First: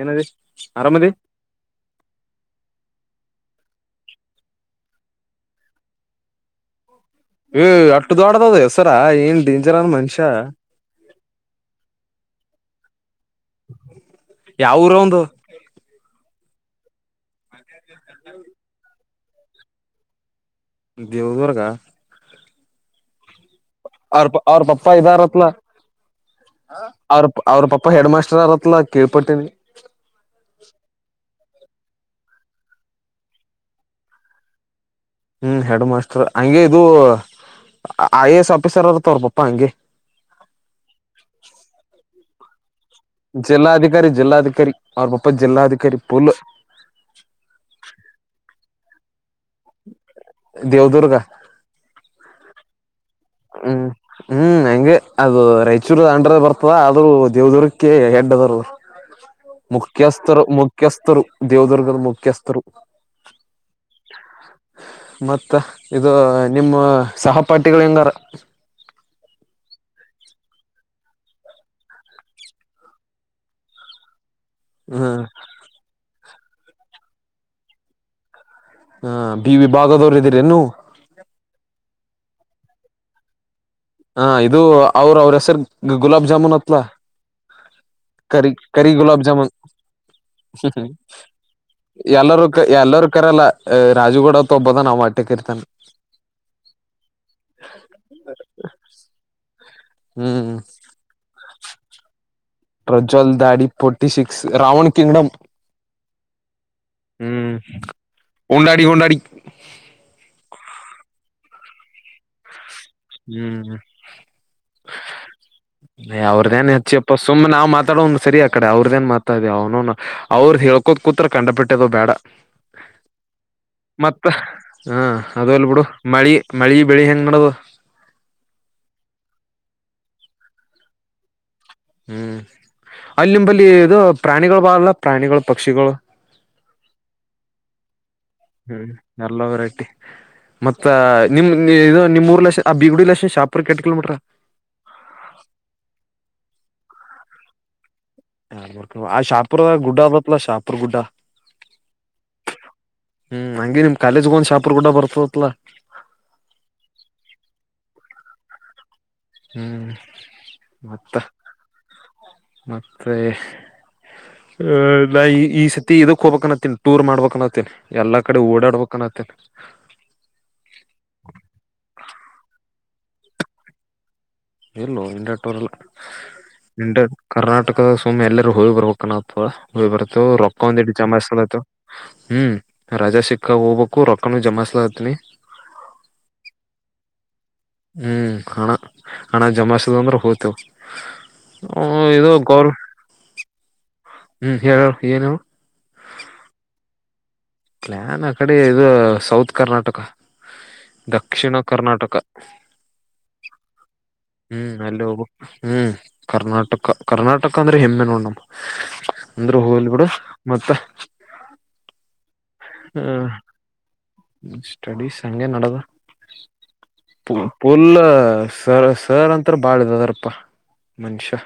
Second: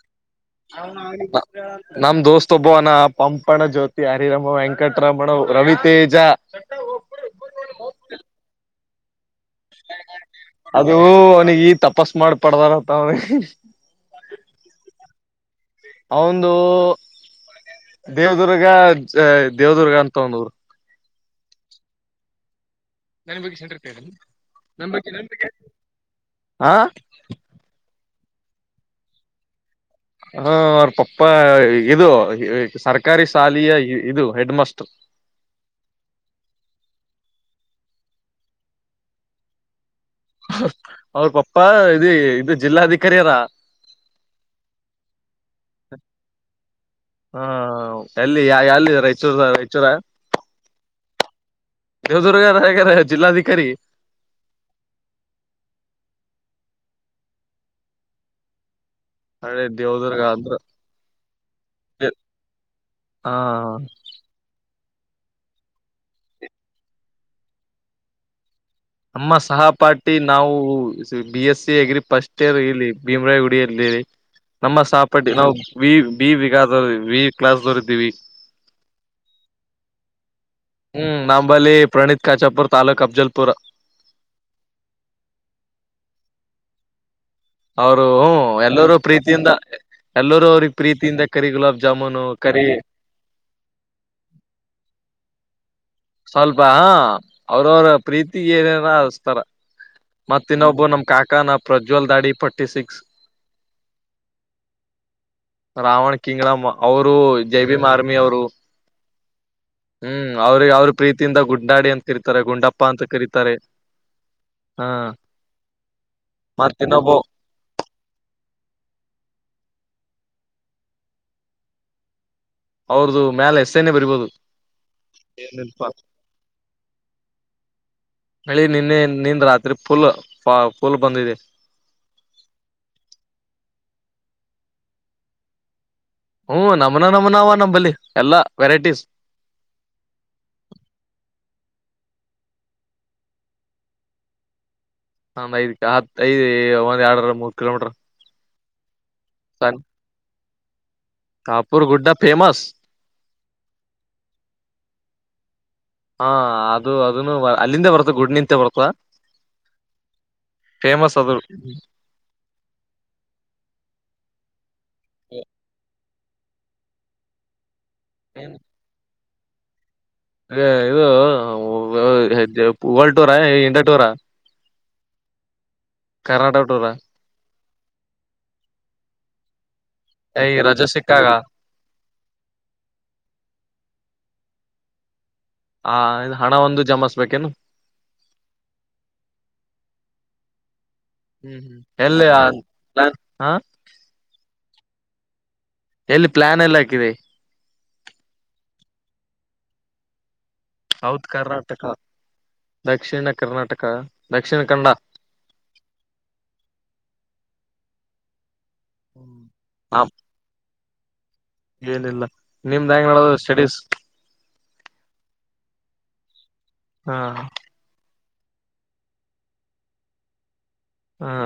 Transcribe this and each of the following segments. ಏನದಿ ಆರಾಮದಿ ನಮ ದೋಸ್ತ್ ಒಬ್ಬೋನ [unintelligible] ಪಂಪಣ ಜ್ಯೋತಿ ಹರಿರಮ ವೆಂಕಟರಮಣ ರವಿತೇಜ [unintelligible] ಏ ಅಟ್ಟ ಧೋಡದದ [unintelligible] ರ ಏನ್ [inaudible] ಮನುಷ್ಯ ಅದು ನ ಈ ತಪಸ್ ಮಾಡಿ ಪಡ್ದಾರಂತ ಅವ್ನಿಗೆ ಯಾವುರ್ ಅವಂದು ಅವಂದು ದೇವದುರ್ಗ ದೇವ್ದುರ್ಗ ಅಂತ ಆವಂದ್ ಊರು ದೇವ್ದುರ್ಗ ನನ್ ಬುಗ್ ಸಕ್ರೆ ಅವ್ರ್ ಅವ್ರ್ ಪಪ್ಪ ಇದಾರತ್ಲ ಹ ಅವ್ರ್ ಅವ್ರ್ ಪಪ ಹೆಡ್ ಮಾಸ್ರ್ ಅಕ್ಷರಾರಥನ ಕೇಳಳ್ಪಟ್ಟಿನಿ ಹಾ ಅವ್ರ್ ಪ ಇದು ಸರ್ಕಾರಿ ಶಾಲೆಯ ಇದು ಹೆಡ್ ಮಾಸ್ಟ್ ಹ್ಮ್ ಹೆಡ್ ಮಾಸ್ಟರ್ ಹಂಗೆ ಇದು ಐ ಎ ಎಸ್ ಆಫೀಸರ್ ಅರ್ತವ್ರ ಪಪ್ಪ ಹಂಗೆ ಅವ್ರ ಪಪ್ಪ ಇ ಇದು ಜಿಲ್ಲಾಧಿಕ ಜಿಲ್ಲಾಧಿಕಾರಿ ಜಿಲ್ಲಾಧಿಕಾರಿ ಅವ್ರ್ ಪ ಉಪ್ ಜಿಲ್ಲಾಧಿಕಾರಿ ಪುಲ್ ಹಾ ಎಲ್ಲಿ ಯಾ ಯಲ್ಲಿದ ಚಿದ ಎಚ್ಚರ ದೇವದುರ್ಗ ದೇವ್ರ್ಗಾರಗರ ಹ್ಮ್ ಹ್ಮ್ ಹೆಂಗೆ ಅದು ರಾಯಚೂರು ಅಂಡ್ರದ ಬರ್ತದ ಅ ರು ದೇವದುೂಗರ್ಕ್ಕೆ ಹೆಡ್ದರು ಹಳೆ ದೇವದುರ್ಗ ಮುಖ್ಯಸ್ಥರು ಅಂದ್ರ ಮುಖ್ಯಸ್ಥರು ದೇವದುರ್ಗದ ಮುಖ್ಯಸ್ಥರು ಹ ಮತ್ತ ಇದು ನಿಮ್ಮ ಸಹಪಾಠಿಗಳ್ ಹೆಂಗಾರ ಅಮ್ಮ ಸಹಪಾಠಿ ನಾವು B S C agri first year ಇಲ್ಲಿ ಭೀಮ್ರಾಯ ಗುಡಿಯಲ್ಲಿ ನಮ್ಮ ಹ ಸಾಪಾಟಿ ನಾವು ವಿ ಬಿ ವಿಗ ವಿ ಕ್ಲಾಸ್ ದೊರಿದ್ದೀವಿ ಹ ಬಿ ವಿಭಾಗದವರು ಇದಿ ಹ್ಮ್ ನಂಬಲ್ಲಿ ಪ್ರಣೀತ್ ಕಚಾಪುರ್ ತಾಲಕ ಅಫಜಲ್ಪುರ ಹ ಇದು ಅವ್ರ ಅವ್ರ ಹೆಸರ್ ಗುಲಾಬ್ ಜಾಮೂನ್ ಅತ್ಲ ಅವರು ಕರಿ ಕರಿ ಎಲ್ಲರೂ ಗುಲಾಬ್ ಪ್ರೀತಿಯಿಂದ ಜಾಮೂನ್ ಎಲ್ಲರೂ ಅವ್ರಿಗೆ ಪ್ರೀತಿಯಿಂದ ಕರಿ ಗುಲಾಬ್ ಜಾಮೂನು ಎಲ್ಲರೂ ಕ ಕರಿ ಎಲ್ಲರ ಕರಲ್ಲ ರಾಜುಗೂಡತ್ ಹೋಗಬೋದ ನಾವ್ ಆಟ್ ಕರಿ ತನ್ ಸ್ವಲ್ಪ ಹ ಅವ್ರವ್ರ ಪ್ರೀತಿ ಏನರ ಅಸ್ತಾರ ಮತ್ ಹ್ಮ್ ಇನ್ನೊಬ್ಬ ನಮ್ ಕಾಕಾನಪ್ ಪ್ರಜ್ವಲ್ ದಡಿ ಪಟ್ ಪ್ರಜ್ವಲ್ ದಾಡಿ forty six Ravan kingdom Ravan kingdom ಅವರು ಹ್ಮ್ ಜೈ ಭೀಮ್ ಆರ್ಮಿ ಅವರು ಉಂಡಾಡಿ ಉಂಡಾಡಿ ತಿಂತ ಗುಂಡಾಡಿ ಅಂತಿರ್ತಾರೆ ಗುಂಡಾಪ್ಪ ಹ್ಮ್ ಹಾ ಅವ್ರದೇನ್ ಮತ್ತ ಇನ್ನೊಬ್ಬ ಹೆಚ್ಚಪ್ಪ ಸುಮ್ನೆ ನಾವ್ ಮಾತಾಡೋಂದ ಸರಿ ಆ ಕಡೆ ಅವ್ರದೇನ್ ಮಾತಾಡ್ದ ಅವ್ನುೂ ಅವ್ರ ಹೇಳ್ಕೋದ ಕುೂತ್ರ ಕಂಡ ಬಿಟ್ಟದ ಬೇಡ ಅವ್ರದು ಮ್ಯಾಲ ಎಸ್ಸೆನೆ ಬರಿಬೋದು ಮತ್ತ ಹಾ ಅದಲ್ ಬಿಡು ಮಳಿ ಮಳಿ ಬೆಳಿ ಹೆಂಗ್ ಮಾಡದು ಮಳಿ ನಿನ್ನೆ ನಿಂದ ರಾತ್ರಿ ಫುಲ್ ಫುಲ್ ಬಂದಿದೆ ಹ್ಮ್ ಅಲ್ಲಿ ನಿಂಬಲ್ಲಿ ಇದು ಪ್ರಾಣಿಗಳು ಬಾರಲ್ಲ ಪ್ರಾಣಿಗಳು ಪಕ್ಷಿಗಳು ಹ್ಮ್ ನಮನ ನಮನ ಅವ ನಂಬಲ್ಲಿ ಎಲ್ಲಾ ವೆರೈಟೀಸ್ ಹ್ಮ್ ಎಲ್ಲ ವೆರೈಟಿ ಮತ್ತ ನಿಮ್ ಇ ನಿಮ್ಮ ಅ ಬಬಗುಡಿ ಲ ಶಾಪುರ್ ಕೆ ಕಿೋಮೀಟರಾ ಹ ಐದತ್ ಐದ ಒ ಎರ ಮೂತ್ ಕಿಲೋಮೀಟರ್ ಹಾ ಆ ಶಾಪು ಗುಡ್ಡಬತ್ ಶಾಪ ಹತ್ತರ್ ಗುಡ್ಡ ಕಾಪೂರ್ ಗುಡ್ಡಾ ಫೇಮಸ್ ಹ್ಮ್ ಹಂಗಗೆ ನಿಮ್ ಕಾಲೇಜ್ ಗೂ ಶಾಪರ್ ಗುಡ್ಡ ಬರ್ತಲಾ ಹಾ ಅದು ಅದನು ಅಲ್ಲಿಂದ ಬರ್ತ ಗುಡ್ ನಿಂತೆ ಬರ್ತ ಹ್ಮ್ ಮತ್ತ ಫೇಮಸ್ ಅದು ಮತ್ತೆ ಆಲ್ಲಾ ಈ ಈ ಸತಿ ಹೋಗಬೇಕ ಅಂತೀ ಟೂರ್ ಮಾಡಬೇಕು ಅತ್ತನಿ ಎಲ್ಲಾ ಕಡೆ ಓಡಾಡ್ಬೇಕಕ್ನತ್ತೇತಿ ಅದೇ ಇದು ಹೆಜ ವರ್ಲ್ಡ್ ಟೂರ್ ಇಂಡಾ ಟೂರಾ ಎಲ್ಲೋ ಇಂಡರ್ಟೋರ್ಲ್ಲಿ ಕರ್ನಾಟಕ ಟೂರಾ ನಿ ಕರ್ನಾಟಕ ನಟಕದ ಸುಮ್ ಎಲ್ಲರೂ ಹೋಗಿ ಬರ್ಬೇಕು ನಾವು ತೋ ಹ್ ಬರ್ತು ಈ ರೊಕ್ಕ ರಜೆ ಒಂದಿಡ್ ಸಿಕ್ಕಾಗ ಚಮಾತ್ತು ಹ್ಮ್ ರಜಾ ಸಿಕ್ಕ ಹೋಗ್ಬಬೇಕು ಕ ರಕಣು ಜಮಾಸಲ ಹತನಿ ಹ ಹಣ ಒಂದು ಜಮಿಸ್ಬೇಕೇನು ಹ್ಮ್ ಹಣ ಹಣ ಜಮಸುವುದು ಅಂದ್ರೆ ಗೋತು ಹ್ಮ್ ಹ್ಮ್ ಎಲ್ಲಿನ್ ಹ ಯಾರ ಏನು ಎಲ್ಲಿ ಪ್ಲಾನ್ ಎಲ್ಲ ಹಾಕಿದೆ ಪ್ಲಾನ್ ಆ ಕಡೆ ಇದು ಸೌತ್ ಕರ್ನಾಟಕ ದಕ್ಷಿಣ ಕರ್ನಾಟಕ ದಕ್ಷಿಣ ಕರ್ನಾಟಕ ದಕ್ಷಿಣ ಹ್ಮ್ ಕನ್ನಡ ಅಲ್ಲಿ ಹೋಗಬೇಕು ಕರ್ನಾಟಕ ಕರ್ನಾಟಕ ಅಂದ್ರೆ ಹೆಮ್ಮೆ ನೋಣಮ್ಮ ಅಂದ್ರೆ ಹೋಲ್ ಹ ಬಿಡು ಮತ್ತೆ ಏನಿಲ್ಲ ನಿಮ್ದ್ ಹೆಂಗ್ ನಡದು ಸ್ಟಡೀಸ್ ಹ್ಮ ಸ್ಟಡೀಸ್ ಹಗೆ ನಡದ ಹಾ ಪುಲ್ ಸರ್ ಸರ್ ಅಂತ ಬಾಳದ ಅದರಪ್ಪ ಹಾ ಮನುಷ್ಯ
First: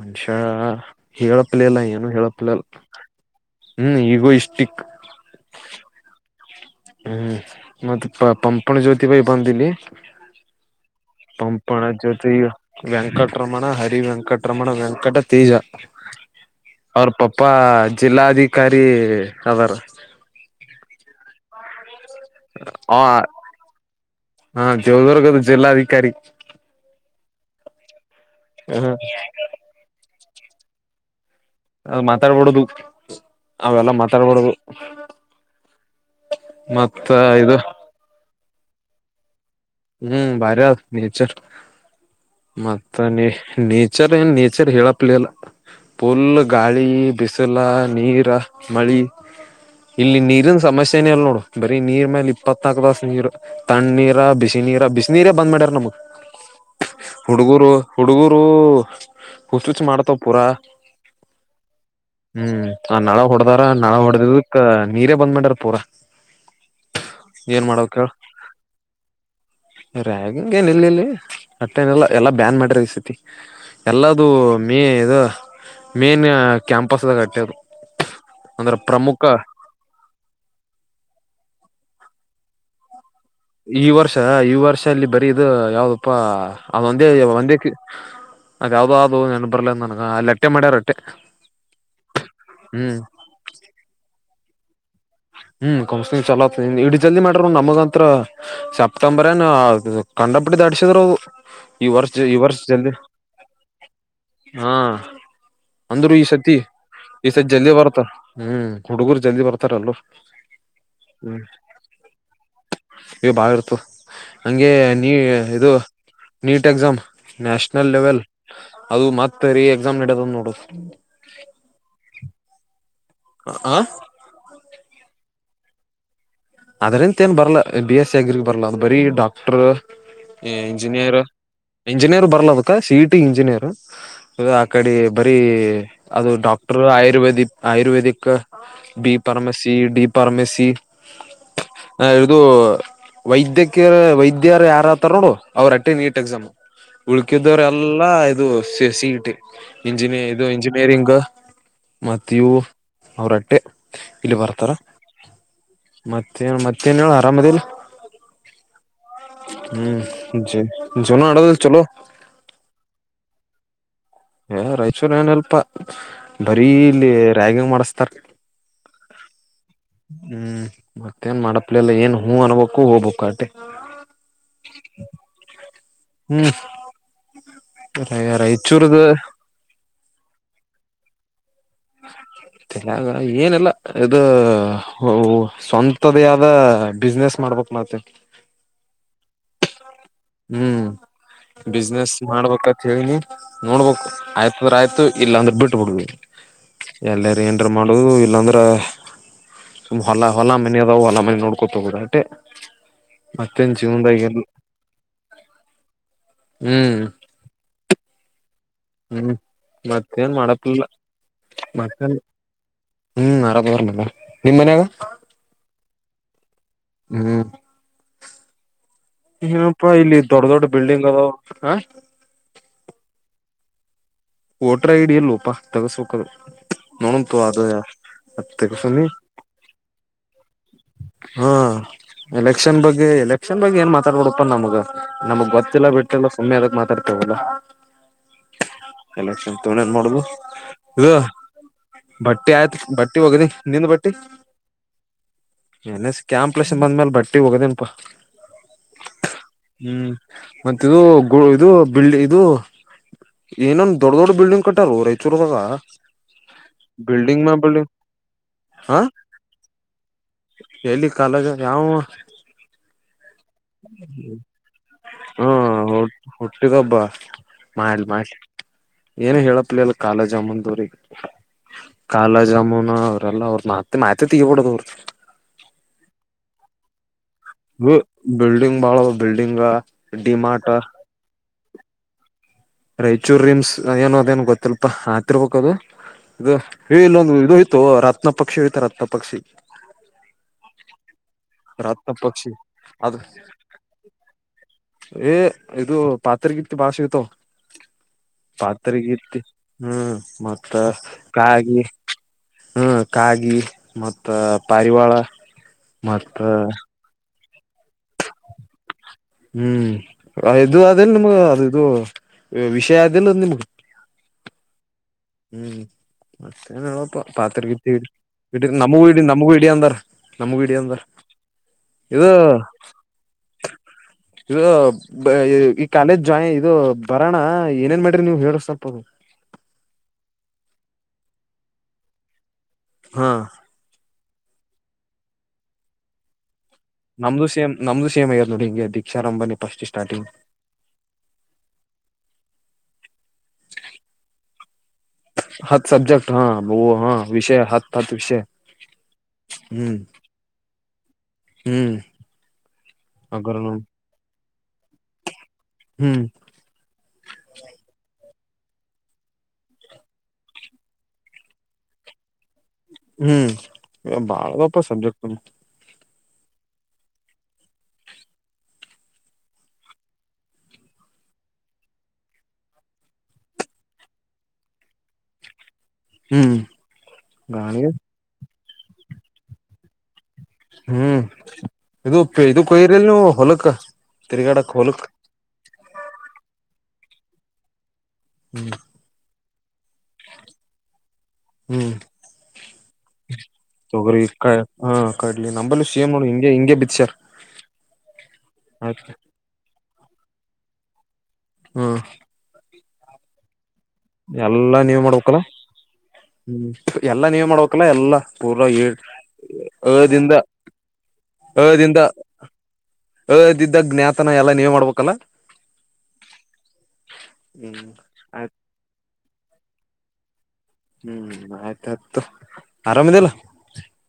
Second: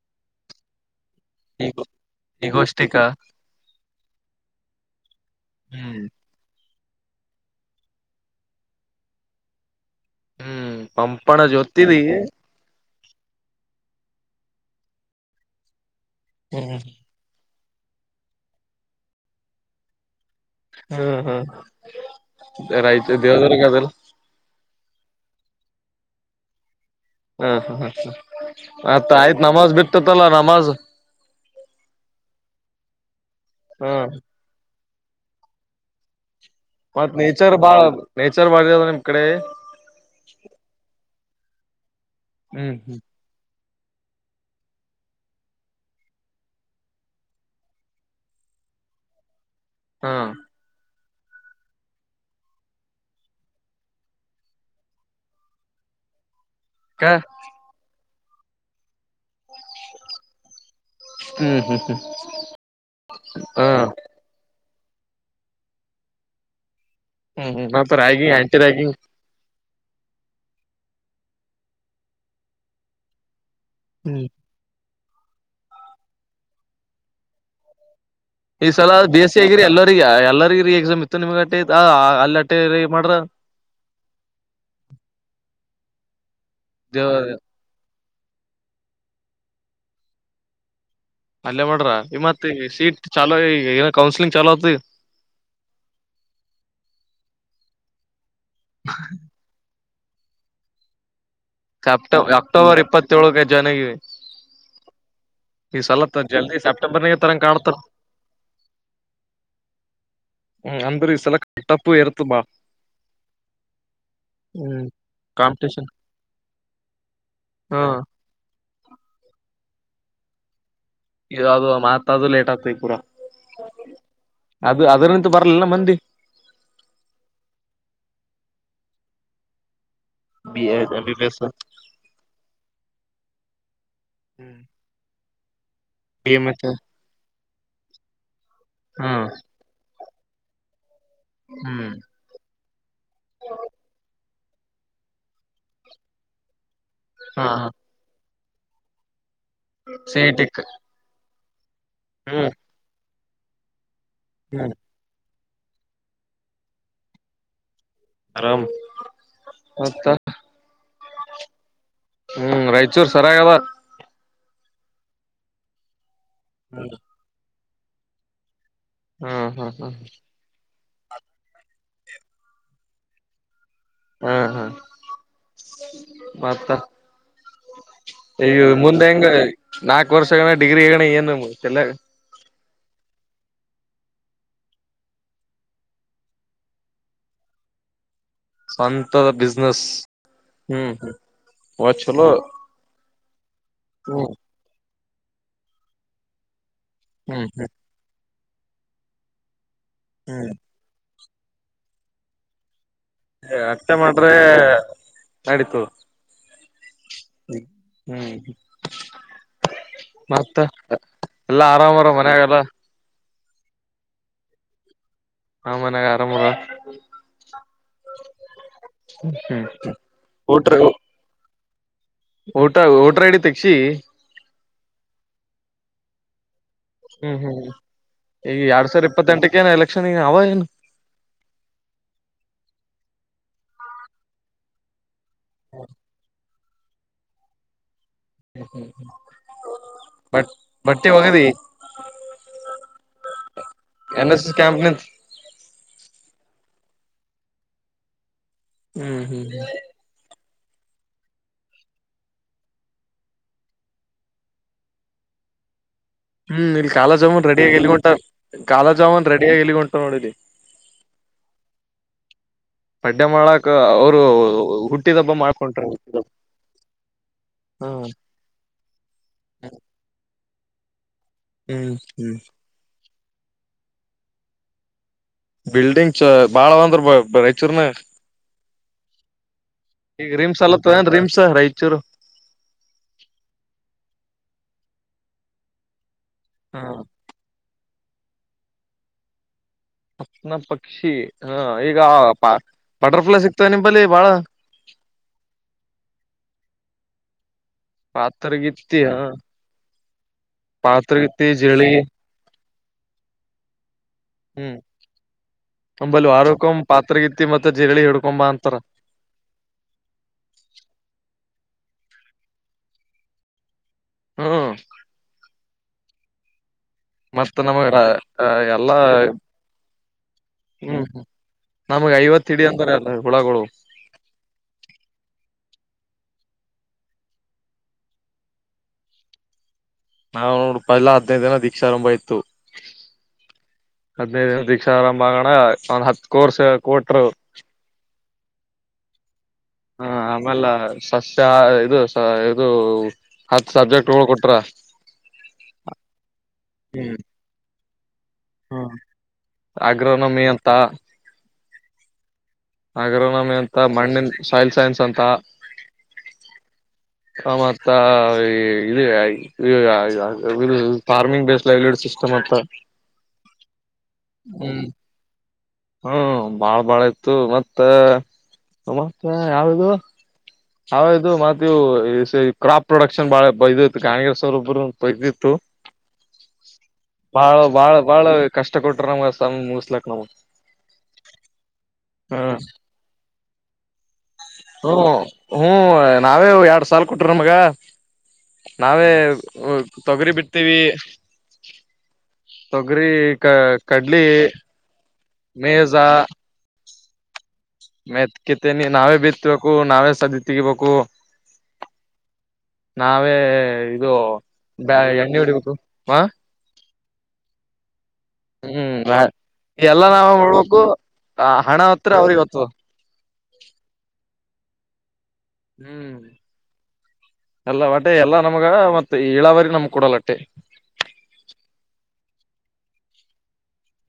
ಮನುಷಃ ಈಗ ಹೇಳಪ್ಲಲ್ಲ ಏನು ಹೇಳಪ್ಲಲ್ಲ ಈಗೋಷ್ಟಿಕ ಹ್ಮ್ ಈಗೂ ಇಷ್ಟ ಹ್ಮ್ ಹ್ಮ್ ಮತ್ತೆ ಪಂಪನ ಜ್ಯೋತಿ ಭೈ ಬಂದಿ ಹ್ಮ್ ಪಂಪನ ಜೊತಿದಿ ಜ್ಯೋತಿ ವೆಂಕಟರಮಣ ಹರಿ ವೆಂಕಟರಮಣ ವೆಂಕಟ ತೇಜ ಹ್ಮ್ ಅಪ ಜಿಲ್ಲಾಧಿಕಾರಿ ಅವರ ಹ್ಮ್ ಹ್ಮ್ ಹ ರೈತ ದೇವದುರ್ಗ ಅದಲ್ಲ ಹಾ ಜವದರ್ಗ ದು ಜಿಲ್ಲಾಧಿಕಾರಿ ಹ್ಮ್ ಹ ಹ್ಮ ಹ್ಮ ಹ ಆತ್ ಆಯ್ತ್ ನಮಾಜ್ ಬಿಡ್ತ ಪಲ್ಲ ನಾಮಾಜ ಅದು ಮಾತಾಡ್ಬಡೋದು ಅವೆಲ್ಲಾ ಹ್ಮ್ ಮಾತಾಡ್ಬಡ್ದುದು ಅ ಮತ್ತ ನೇಚರ್ ಬಾಳ ನೇಚರ್ ಾರ ನಿಮ ಕಡೆ ಹ್ಮ್ ಭಾರಿ ಆದ ನೇಚರ್ ಹ್ಮ್ ಮತ್ತ ಹ್ಮ್ ನೀ ನೇಚರ್ ಏನು ನೇಚರ್ ಹೇಳಪ್ಲಲ್ಲ ಪುಲ್ ಗಾಳಿ ಬಿಸಿಲ ನೀರ ಮಳಿ ಹಾ ಇಲ್ಲಿ ನೀರಿನ ಸಮಸ್ಯೆ ಎಲ್ ನೋಡು ಬರೀ ನೀರ್ ಮೇಲೆ ಇತ್ನಾಲ್ಕು ದಸ್ ನೀರು ತಣ್ಣ ನೀರ ಬ ಬ ನೀರ ಬಿಸ ನೀೀರ ಬಂದ್ ಮಾಡ್ಯಾರ ನಮಗ್ ಹುಡುಗೂರು ಹುಡುಗರು ಹುಚ್ ಹುಚ್ ಮಾಡ್ತವ ಪೂರಾ ಹ್ಮ್ ಹ್ಮ್ ಹ್ಮ್ ಹ್ಮ್ ಆ ನಳ ಹೊಡದಾರ ಹ ನಳ ಹೊಡೆ್ದ [inaudible] [unintelligible] ಅ ನೀರೇ ಬಂದ್ ಮಾಡಾರ ಪೂರಾ ಹ್ಮ ನ ರೈಗಿಂಗ್ ಆಂಟಿ ರೈಗಿಂಗ್ ರ್ಯಂಗ ಏನ್ ಇಲ್ಲಿ ಇಲ್ಲಿ ಅಟ್ಟನೆಲ್ಲ ಎಲ್ಲಾ ಬ್ಯಾನ್ ಮಾಡ್ರ ಈಸತಿ ಹ್ಮ್ ಎಲ್ಲದುೂ ಮೇ ಇದು ಮೇನ್ ಕ್ಯಾಂಪಸ್ದಾಗಟ್ಟೆ ಅದು ಈ ಅಂದ್ರ ಸಲ ಬಿ ಪ್ರಮುಖ ಎಸ್ ಸಿ ಆಗಿರಿ ಎಲ್ಲರಿಗ ಎಲ್ಲರಿಗ ರರಿ ಎಕ್ಸಾಮ್ ಇತ್ತು ನಿಮ್ಗ ಅಲ್ಲಟ್ಟೆ ಮಾಡ್ರ ಈ ವರ್ಷ ಈ ವರ್ಷ ಅಲ್ಲಿ ಬರೀ ಇದು ಯಾವ್ದಪ್ಪಾ ಅದ ಒಂದೇ ದೇವ ಒಂದೇ ಅ ಯಾವ್ದೋ ಅದು ನೆನ್ ಬರ್ಲ ನನಗ ಅಲ್ಲಿ ಅಟ್ಟೆ ಮಾಡ್ಯಾರಟ್ಟ ಅಲ್ಲೇ ಮಾಡ್ರ ಈ ಮತ್ ಈ ಹ್ಮ್ ಸೀಟ್ ಚಾೋ ಏನ ಕೌನ್ಲಿಂಗ್ ಚಲೋತ್ತು ಹ್ಮ್ ಕಮ್ಸ ಚಲೋ ಇಡೀ ಜಲ್ದಿ ಮಾಡ್ರ ನಮಗಂ ಸೆಪ್ಟಂಬರ್ ಕಂಡಪಡಿ ದಧಡಿಸಿದ್ರೋದು ಸೆಪ್ಟ ಅಕ್ಟೋಬರ್ ಇಪ್ಪತ್ತ ಳಗೆ ಜನಗರಿ ಅಂದ್ರರು ಈ ಸತಿ ಈ ಸತಿ ಜಲ್ಲಿ ಬರ್ತ ಹ್ಮ್ ಹುಡುಗರು ಜಲ್ದಿ ಬರ್ತಾರಲ್ರು ಹ್ಮ್ ಅಂದ್ರ ಈ ಸಲ ಹ್ಮ್ ಟಫ್ ಇರ್ತ ಬಾ ಈ ಬಾ ಇರ್ತ ಹಂಗೆ ಹ್ಮ್ ನೀ ಇದು ಕಾಂಪಿಟೇಷನ್ ನೀಟ್ ಎಕ್ಸಾಮ್ ಹಾ ನ್ಯಾಷನಲ್ ಲೆವೆಲ್ ಅದು ಮತ್ ತರಿ ಎಕ್ಸಾಮ್ ನೀಡಡದು ಒಂದು ನೋಡ ಯ್ದ ಮಾತ್ ತದು ಲೇಟ್ ಆಗ್ತ ಈ ಪೂಾ ಆ ದು ಅದ್ರಂತ ಬರಲಿಲ್ಲ ಮಂದಿ ಅದ್ರಂತ ಏನ್ ಬರಲ್ಲಾ ಬಿ ಎಸ್ ಸಿ ಆಗ್ರಗ್ ಬರ್ಲ ಅ ಬರೀ doctor B S B engineer engineer ಬರ್ಲಲೆ ಬೇಕಾ ಇಂಜಿನಿಯರ್ ಅ ಆ ಕಡೆ ಬರೀ ಅದು M S doctor ayurvedic ayurvedic B ಹ್ಮ್ ಫಾರ್ಮ್ ಸಿ ಪಾರ್ಮೆಸಿ ಹ್ಮ್ ಹ ಇದು ವೈದ್ಯಕ ವೈದ್ಯರು ಯಾರತಾರ ನೋಡು ಅವ್ರ ಅಟ್ಟೆಂಡ್ ನೀಟ್ ಎಕ್ಸಾಮ್ ಹಾ ಉಳ್ಕಿದ್ದವ್ರ ಹಾ ಎಲ್ಲಾ ಇದು ಸ ಸೀಟಿ ಇಂಜಿನಿಯ ಇದು ಸೇಟಿಕ್ ಇಂಜಿನಿಯರಿಂಗ್ ಹ್ಮ್ ಮತ್ತೀವು ಅವ್ರಟ್ಟೆ ಇಲ್ಲಿ ಬರ್ತಾರ ಹ್ಮ್ ಮತ್ತೆ ಮತ್ತೇ ಮತ್ತೇನ್ ಹೇಳು ಆರಾಮ ಅದೇಿಲ್ಲ ಆರಾಮ್ ಮತ್ತ ಹ್ಮ್ ಜ ಜನ ಆಡದ ಚಲೋ ಹ್ಮ್ ರಾಯಚೂರ್ ಸರಿಯಾಗದ ಏ ರಾಯಚೂರಿ ಏನ್ಲ್ಪಾ ಬರೀ ಇಲ್ಲಿ ರ್ಯಾಗಿಂಗ್ ಮಾಡ್ ತರ್ ಹ್ಮ್ ಹ್ಮ್ ಹ್ಮ್ ಹ ಮತ್ತೇನ್ ಮಾಡಪ್ಲಿಲ್ಲಾ ಏನ್ ಹೂ ಅನ್ಬೇಕು ಹೋಗ್ಬೇಕು ಆಟೆ ಹಾ್ ಹಾ ಹ್ಮ್ ಮತ್ತ ಈಗ ಮುಂದೆ ರಾಯಚೂರ್ದ ಹೆಂಗ ನಾಕು ವರ್ಷಗಳೇ ಡಿಗ್ರಿ ಹಗಣ ಏನು ಚಲ್ಲ ಾಗ ಏನಲ್ಲ ಇದು ಸ್ವಂತದೇ ಆದ ಬಿಸ್ನೆಸ್ ಮಾಡ್ಬೇಕಕ್ ಮಾಡತೇನ್ ಸ್ವಂತದ ಬಿಸ್ಿನೆಸ್ ಹ್ಮ್ ಬಿಸ್ನೆಸ್ ಚಲೋ ಮಾಡ್ಬೇಕತ್ ಹೇಳಿನಿ ನೋಡ್ಬೇಕು ಹ್ಮ್ ಆಯ್ತ್ರ ಆಯ್ತು ಇಲ್ಲ ಅಂದ್ರೆ ಬಿಟ್ಟಬಿಡ್ಬ ಎಲ್ಲಾರ ಹ್ಮ್ ಹ್ಮ್ ಏನ್ರ ಮಾಡುದು ಇಲ್ಲಾಂದ್ರ ಬ ಲ್ಲ ಹ್ಮ್ ಹಲ್ಲ ಮಲ್ಲ ಮ ನೋಡ್ಕೊತ ಹೋಗೋುದಾ ಅಟೇ ಅಷ್ಟೆ ಮಾಡ್ರೆ ನಡಿತು ಹ್ಮ್ ಹ್ಮ್ ಹ್ಮ ಹ್ಮ್ ಮತ್ತೇನ್ ಮತ್ತೆ ಮಾಡಪ್ಲಿಲ್ಲ ಎಲ್ಲಾ ಆರಾಮಾರ ಮತ್ತೇನ್ ಮನ ಆಾಗಲ್ಲ ಹ್ಮ್ ಆರಾಮ್ ಇದರ ನಮ್ಮವರ ನಿಮ್ ಮನ್ಯಾಗ ಹ ಮನ್ಯಾಗ ಆರಾಮದ ಹ್ಮ್ ಹ್ಮ್ ಏನಪ್ಪಾ ಇಲ್ಲಿ ದೊಡ್ಡ ದೊಡ್ಡ ಬಿಲ್ಡಿಂಗ್ ಅದಾವ್. ಹಾ ಊಟ ವೋಟ್ರೈಡಿ ತಗ್ಸಿ ವೋಟರ್ ಐಡಿ ಇಲ್ಲೋಪ ತಗಸ್ಬೇಕದು. ನೋಡಂತು ಹ್ಮ್ ಹ್ಮ್ ಅದು ಹ್ಮ್ ಈಗ ಮತ್ತೆ ಎರಡ್ ಸುಮ್ಮಿ ಸಾವಿರ ಇಪ್ಪತ್ತೆಂಟಕ ಏನು ಎಲೆಕ್ಷನ್ ಅವ ಏನು ಹಾ ಎಲೆಕ್ಷನ್ ಬಗ್ಗೆ ಎಲೆಕ್ಷನ್ ಬಗ್ಗೆ ಏನ್ ಮಾತಾಡಬೇಡಪ್ಪಾ ನಮ್ಗ ನಮ್ಗ ಗೊತ್ತಿಲ್ಲ ಬಿಟ್ಟೆಲ್ಲ ಸುಮ್ಮನೆ ಎದ್ಕ್ ಮಾತಾಡ್ತವಲ್ಲ ಎಲೆಕ್ಷನ್ ತಗೊಂಡ್ ಏನ್ ಮಾಡುದು ಬಟ್ ಬಟ್ಟಿ ಇದು ಒಗದಿ ಬಟ್ಟಿ ಆಯ್ತು ಬಟ್ಟಿ ಹೋಗದಿ ನಿಂದ ಬಟ್ಟಿ ಎನ್ ಎಸ್ ಎಸ್ ಕ್ಯಾಂಪ್ ನಿಂತ ನ ಕ್ಯಾಂಪ್ಲೇಸ್ ಬಂದ್ಮೇಲೆ ಬಟ್ಟಿ ಹೋಗೋದೇನ್ಪಾ ಹ್ಮ್ ಹ್ಮ್ ಹ್ಮ್ ಮತ್ತಿದು ಗು ಇದು ಬಿಲ್ಡಿ ಇದು ಏನಂದು ದೊಡ್ ದೊಡ್ಡ ಬಿಲ್ಡಿಂಗ್ ಕಟ್ಟರು ರಾಯಚೂರ್ದಾಗ ಹ್ಮ ಇಲ್ಲಿ ಕಾಲಾ ಬಿಲ್ಡಿಂಗ್ ಜಾಮೂನ್ ಮ್ಯಾಲ ರೆಡಿ ಬಿಲ್ಡಿಂಗ್ [unintelligible] ಕಾಲಾ ಹಾ ಜಾಮೂನ್ ರೆಡಿಯಾಗಿ ಎಲ್ಲಿಘೊಂಟವ್ ಎಲ್ಲಿ ಕಾಲಗ ಯಾವವ ಪಡ್ಡೆ ಮಾಡಕ್ ಅವರು ಹುಟ್ಟಿದ ಹಬ್ಬ ಮಾಡ್ಕೊಂಟ್ರ ಹ್ಮ ಹುಟ್ಟಿದಬ್ಬ ಹ ಮಾಡ ಮಾಡ್ ಏನ ಹೇಳಪ್ಲ ಎಲ್ಲ ಕಾಲೇಜ್ ಅಮ್ಮನ್ ಸರಿ ಕಾಲಾ ಜಾಮುನ ಅವ್ರಲ್ಲ ಅತ್ ಮತ್ತೆ ಮಾತ್ತೆ ತಗಿಬಡದ ಅವ್ರು ಭಾಳ ಒಂದ್ರ ಬ ಹ ಬಿಲ್ಡಿಂಗ್ ಬಾಳ ಬಿಲ್ಡಿಂಗ್ ಡಿಮಾರ್ಟ ಚರು ರಾಯಚೂರ್ ರಿಮ್ಸ್ ಏನು ಅದೇನ್ ಗೊತ್ತಿಲ್ಪಾ ಆತಿರ್ಬೇಕಕ್ ಅದು ಇದು ಹ ಇಲ್ಲೊಂದು ಇದ್ಯೋತ ರಾತ್ ರತ್ನ ಪಕ್ಷಿಯತ ರತ್ನ ಪಕ್ಷಿ ಅನ ಪಕ್ಷಿ ಹಾ ಈಗ ರತ್ನ ಪಕ್ಷಿ ಅದು ಬಟರ್ಫ್ಲೈ ಸಿಕ್ತವೆ ನಿಂಬಲ್ಲಿ ಬಾಳ ಇತ್ ಬಾಷ್ ಇತೋವ್ ಪಾತ್ರಗಿತ್ತಿ ಹ ಪಾತ್ರೆಗಿತ್ತ ಹ್ಮ್ ಮತ್ತ ಪಾತ್ರಗಿತ್ತಿ ಕಾಗಿ ಜಳಿ ಹ್ಮ ಕಾಗಿ ಮ ಮತ್ತ ಹ್ಮ್ ಪಾರಿವಾಳ ಮತ್ತ ತಿ ಮತ್ತೆ ಜರಳಿ ಹಿಡ್ಕೊಂಬ ಅಂತಾರ ಹ್ಮ್ ಇದು ಅದೆಲ್ ನಿಮಗ ಅದು ಇದು ವಿಷಯ ಅದೆಲ್ಲ ನಿಮ್ಗ ಹ್ಮ್ ಹ್ಮ್ ಮತ್ ಏನ್ ಹೇಳಪ್ಪ ಮತ್ತ ಪಾತ್ರೆಗಿ ನಮಗ ಇಡಿ ಇ ಎಲ್ಲಾ ನಮಗೂ ಇಡಿ ನಮಗೂ ಇಡಡಿ ಅಂದಾರ. ನಮ್ಗ ಗಿಡಿ ಅಂದರ ಹ್ಮ್ ನಮಗ್ ಇದು ಐವತ್ ಹಿಡಿ ಅಂದ್ರ ಎಲ್ಲ ಹುಳಗಳು ಇದು ಬೈ ಈ ಕಾಲೇಜ್ ಜಾಯಿನ್ ಇದು ಬರೋಣ ಏನೇನ್ ಮಾಡ್ರಿ ನೀವ್ ಹೇಳ್ರಿ ಸ್ವಲ್ಪದು ನಾವ್ ನೋಡ್ಪ ಎಲ್ಲಾ ಹದಿನೈದು ದಿನ ದೀಕ್ಷ ಆರಂಭ ಇಯ್ತು ಹಾ. ಹದಿನೈದು ದಿನ ದೀಕ್ಷಾ ಆರಂಭ ಆಗೋಣ ಒಂದ್ ಹತ್ತು ಕೋರ್ಸ್. ಕೊಟ್ರು ನಮ್ದು ಸೇಮ್ ನಮ್ದು ಸೇಮ್ಗಲ್ಲ ನೋಡಿ ಹೀಗೆ ದೀಕ್ಷಾರಂಭನಿ ಫಸ್ಟ್ ಹಾ ಸ್ಟಾರ್ಟಿಂಗ್ ಆಮೇಲೆ ಸಸ್ಯ ಇದು ಸ ಇದು ಹತ್ತು ಸಬ್ಜೆಕ್ಟ್ ಳ್ ಕೊಟ್ರ ಹತ್ ಸಬ್ಜೆಕ್ಟ್ ಹಾ ಹೂ ವಿಷಯ ಹತ್ ಹತ್ ವಿಷಯ ಹ್ಮ ಹ್ಮ್ ಆಗ್ರ ನಮಿ ಅಂತ ಹ್ಮ್ ಹಾಗ್ರನಮಿ ಅಗರ್ನ ಅಂತ ಮಣ್ಣಿನ ಸೈಲ್ ಸೈನ್ಸ್ ಅಂತ ಹ್ಮ್ ಹ ಮತ್ತ ಇ ಇದ್ ಯ ಇಯ ಫಾರ್ಮಿಂಗ್ ಬೇಸ್ಡ್ ಲೈವ್ಲಿಡ್ ಸಿಸ್ಟಮ್ ಅತ್ತ ಹ್ಮ್ ಈಗ ಬಾಳ ದಪ್ಪ ಸಬ್ಜೆಕ್ಟ್ ಹ್ಮ ಭಾಳ್ ಭಾಳ ಇತ್ತು ಮತ್ತ ಮತ್ತೆ ಯಾವದು ಹೌದು ಮತ್ತ ಕ್ರಾಪ್ ಪ್ರೊಡಕ್ಷನ್ ಬಾಳ ಬೈದತ್ತು ಕಾಂಗೆಸ್ವರ ಒಬ್ಬರು ಬೈದಿತ್ತು ಹ್ಮ್ ಭಾಳ ಗಾಳಿ ಭಾಳ ಭಾಳ ಕಷ್ಟ ಕೊಟ್ರ ನಮ್ ಮುಗಿಸಲಕ್ ನ್ ಹ್ಮ್ ಇದು ಇದು ಹ್ಮ ಕೊಯರಿಲ್ ಹೊಲಕ್ ತಿರುಗಾಡಕ್ ಹೊಲಕ್ ಸಾಲ್ ಕೊಟ್ರ ಮಗ ಹ್ಮ್ ನಾವೇ ಹ್ಮ ತೊಗರಿ ಬಿಡ್ತೀವಿ ಹ್ಮ್ ತೊಗರಿ ಕ ತೊಗರಿ ಕಡ್ಲಿ ಕ ಹ ಕಡ್ಲಿ ನಮ್ಮಲ್ಲೂ ಶ ಎಮ್ ನೋ ಹಿಂಗೆ ಹಿಂಗೆ ಬಿದಸರ್ ಮೆತ್ ಕತೆೇನೆ ನಾವೇ ಬಿತ್ಬೇಕು ನಾವೇ ಸದಿ ತೆಗಿಬೇಕು ಹ್ಮ್ ನಾವೇ ಇದು ಎಲ್ಲಾ ಬ್ಯ ನೀವ್ ಎಣ್ಣೆ ಮಾಡ್ಬೇಕಲ್ಲ ಹೊಡಿಬೇಕು ಹ ಹ್ಮ್ ಎಲ್ಲಾ ನೀವ್ ಮಾಡ್ಬೇಕಲ್ಲ ಎಲ್ಲಾ ಹ್ಮ್ ಎಲ್ಲಾ ನಾವ ಮಾಡ್ಬೇಕು ಆ ಹಣ ಹತ್ರ ಅವ್ರಿಗೆ ಹೊತ್ತು [inaudible] ಕಲ ಹ್ಮ್ ಎಲ್ಲ ಹ್ಮ್ ಒಟ್ ಎಲ್ಲಾ ಆಯ್ತ್ ನಮ್ಗ ಮತ್ತ ಮ ಏಳಾವರಿ ನಮ್ ಕೊಡಲ್ಲಟ್ಟೆ ಹ್ಮ್ ಆಯ್ತಾಯ್ತು ಆರಾಮದಲ್ಲ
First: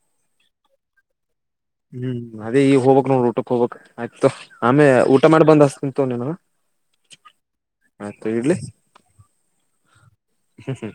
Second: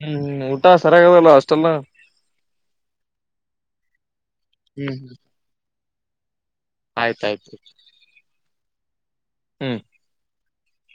ಹ್ಮ್ ಊಟ ಸರಿಯಾಗದಲ್ಲ ಅಷ್ಟ ಹ್ಮ್ ಅದೇ ಈಗ ಹೋಗಬಕ್ ನೋಡ್ರ ಊಟ ಹೋಗ್ಕ್ ಆಯ್ತು ಆಮೆ ಊಟ ಮಾಡ್ ಬಂದ ತಿಂತೇನಾ ಆಯ್ತಾಯ್ತುತು ಹ್ಮ್ ಹು ಹೂ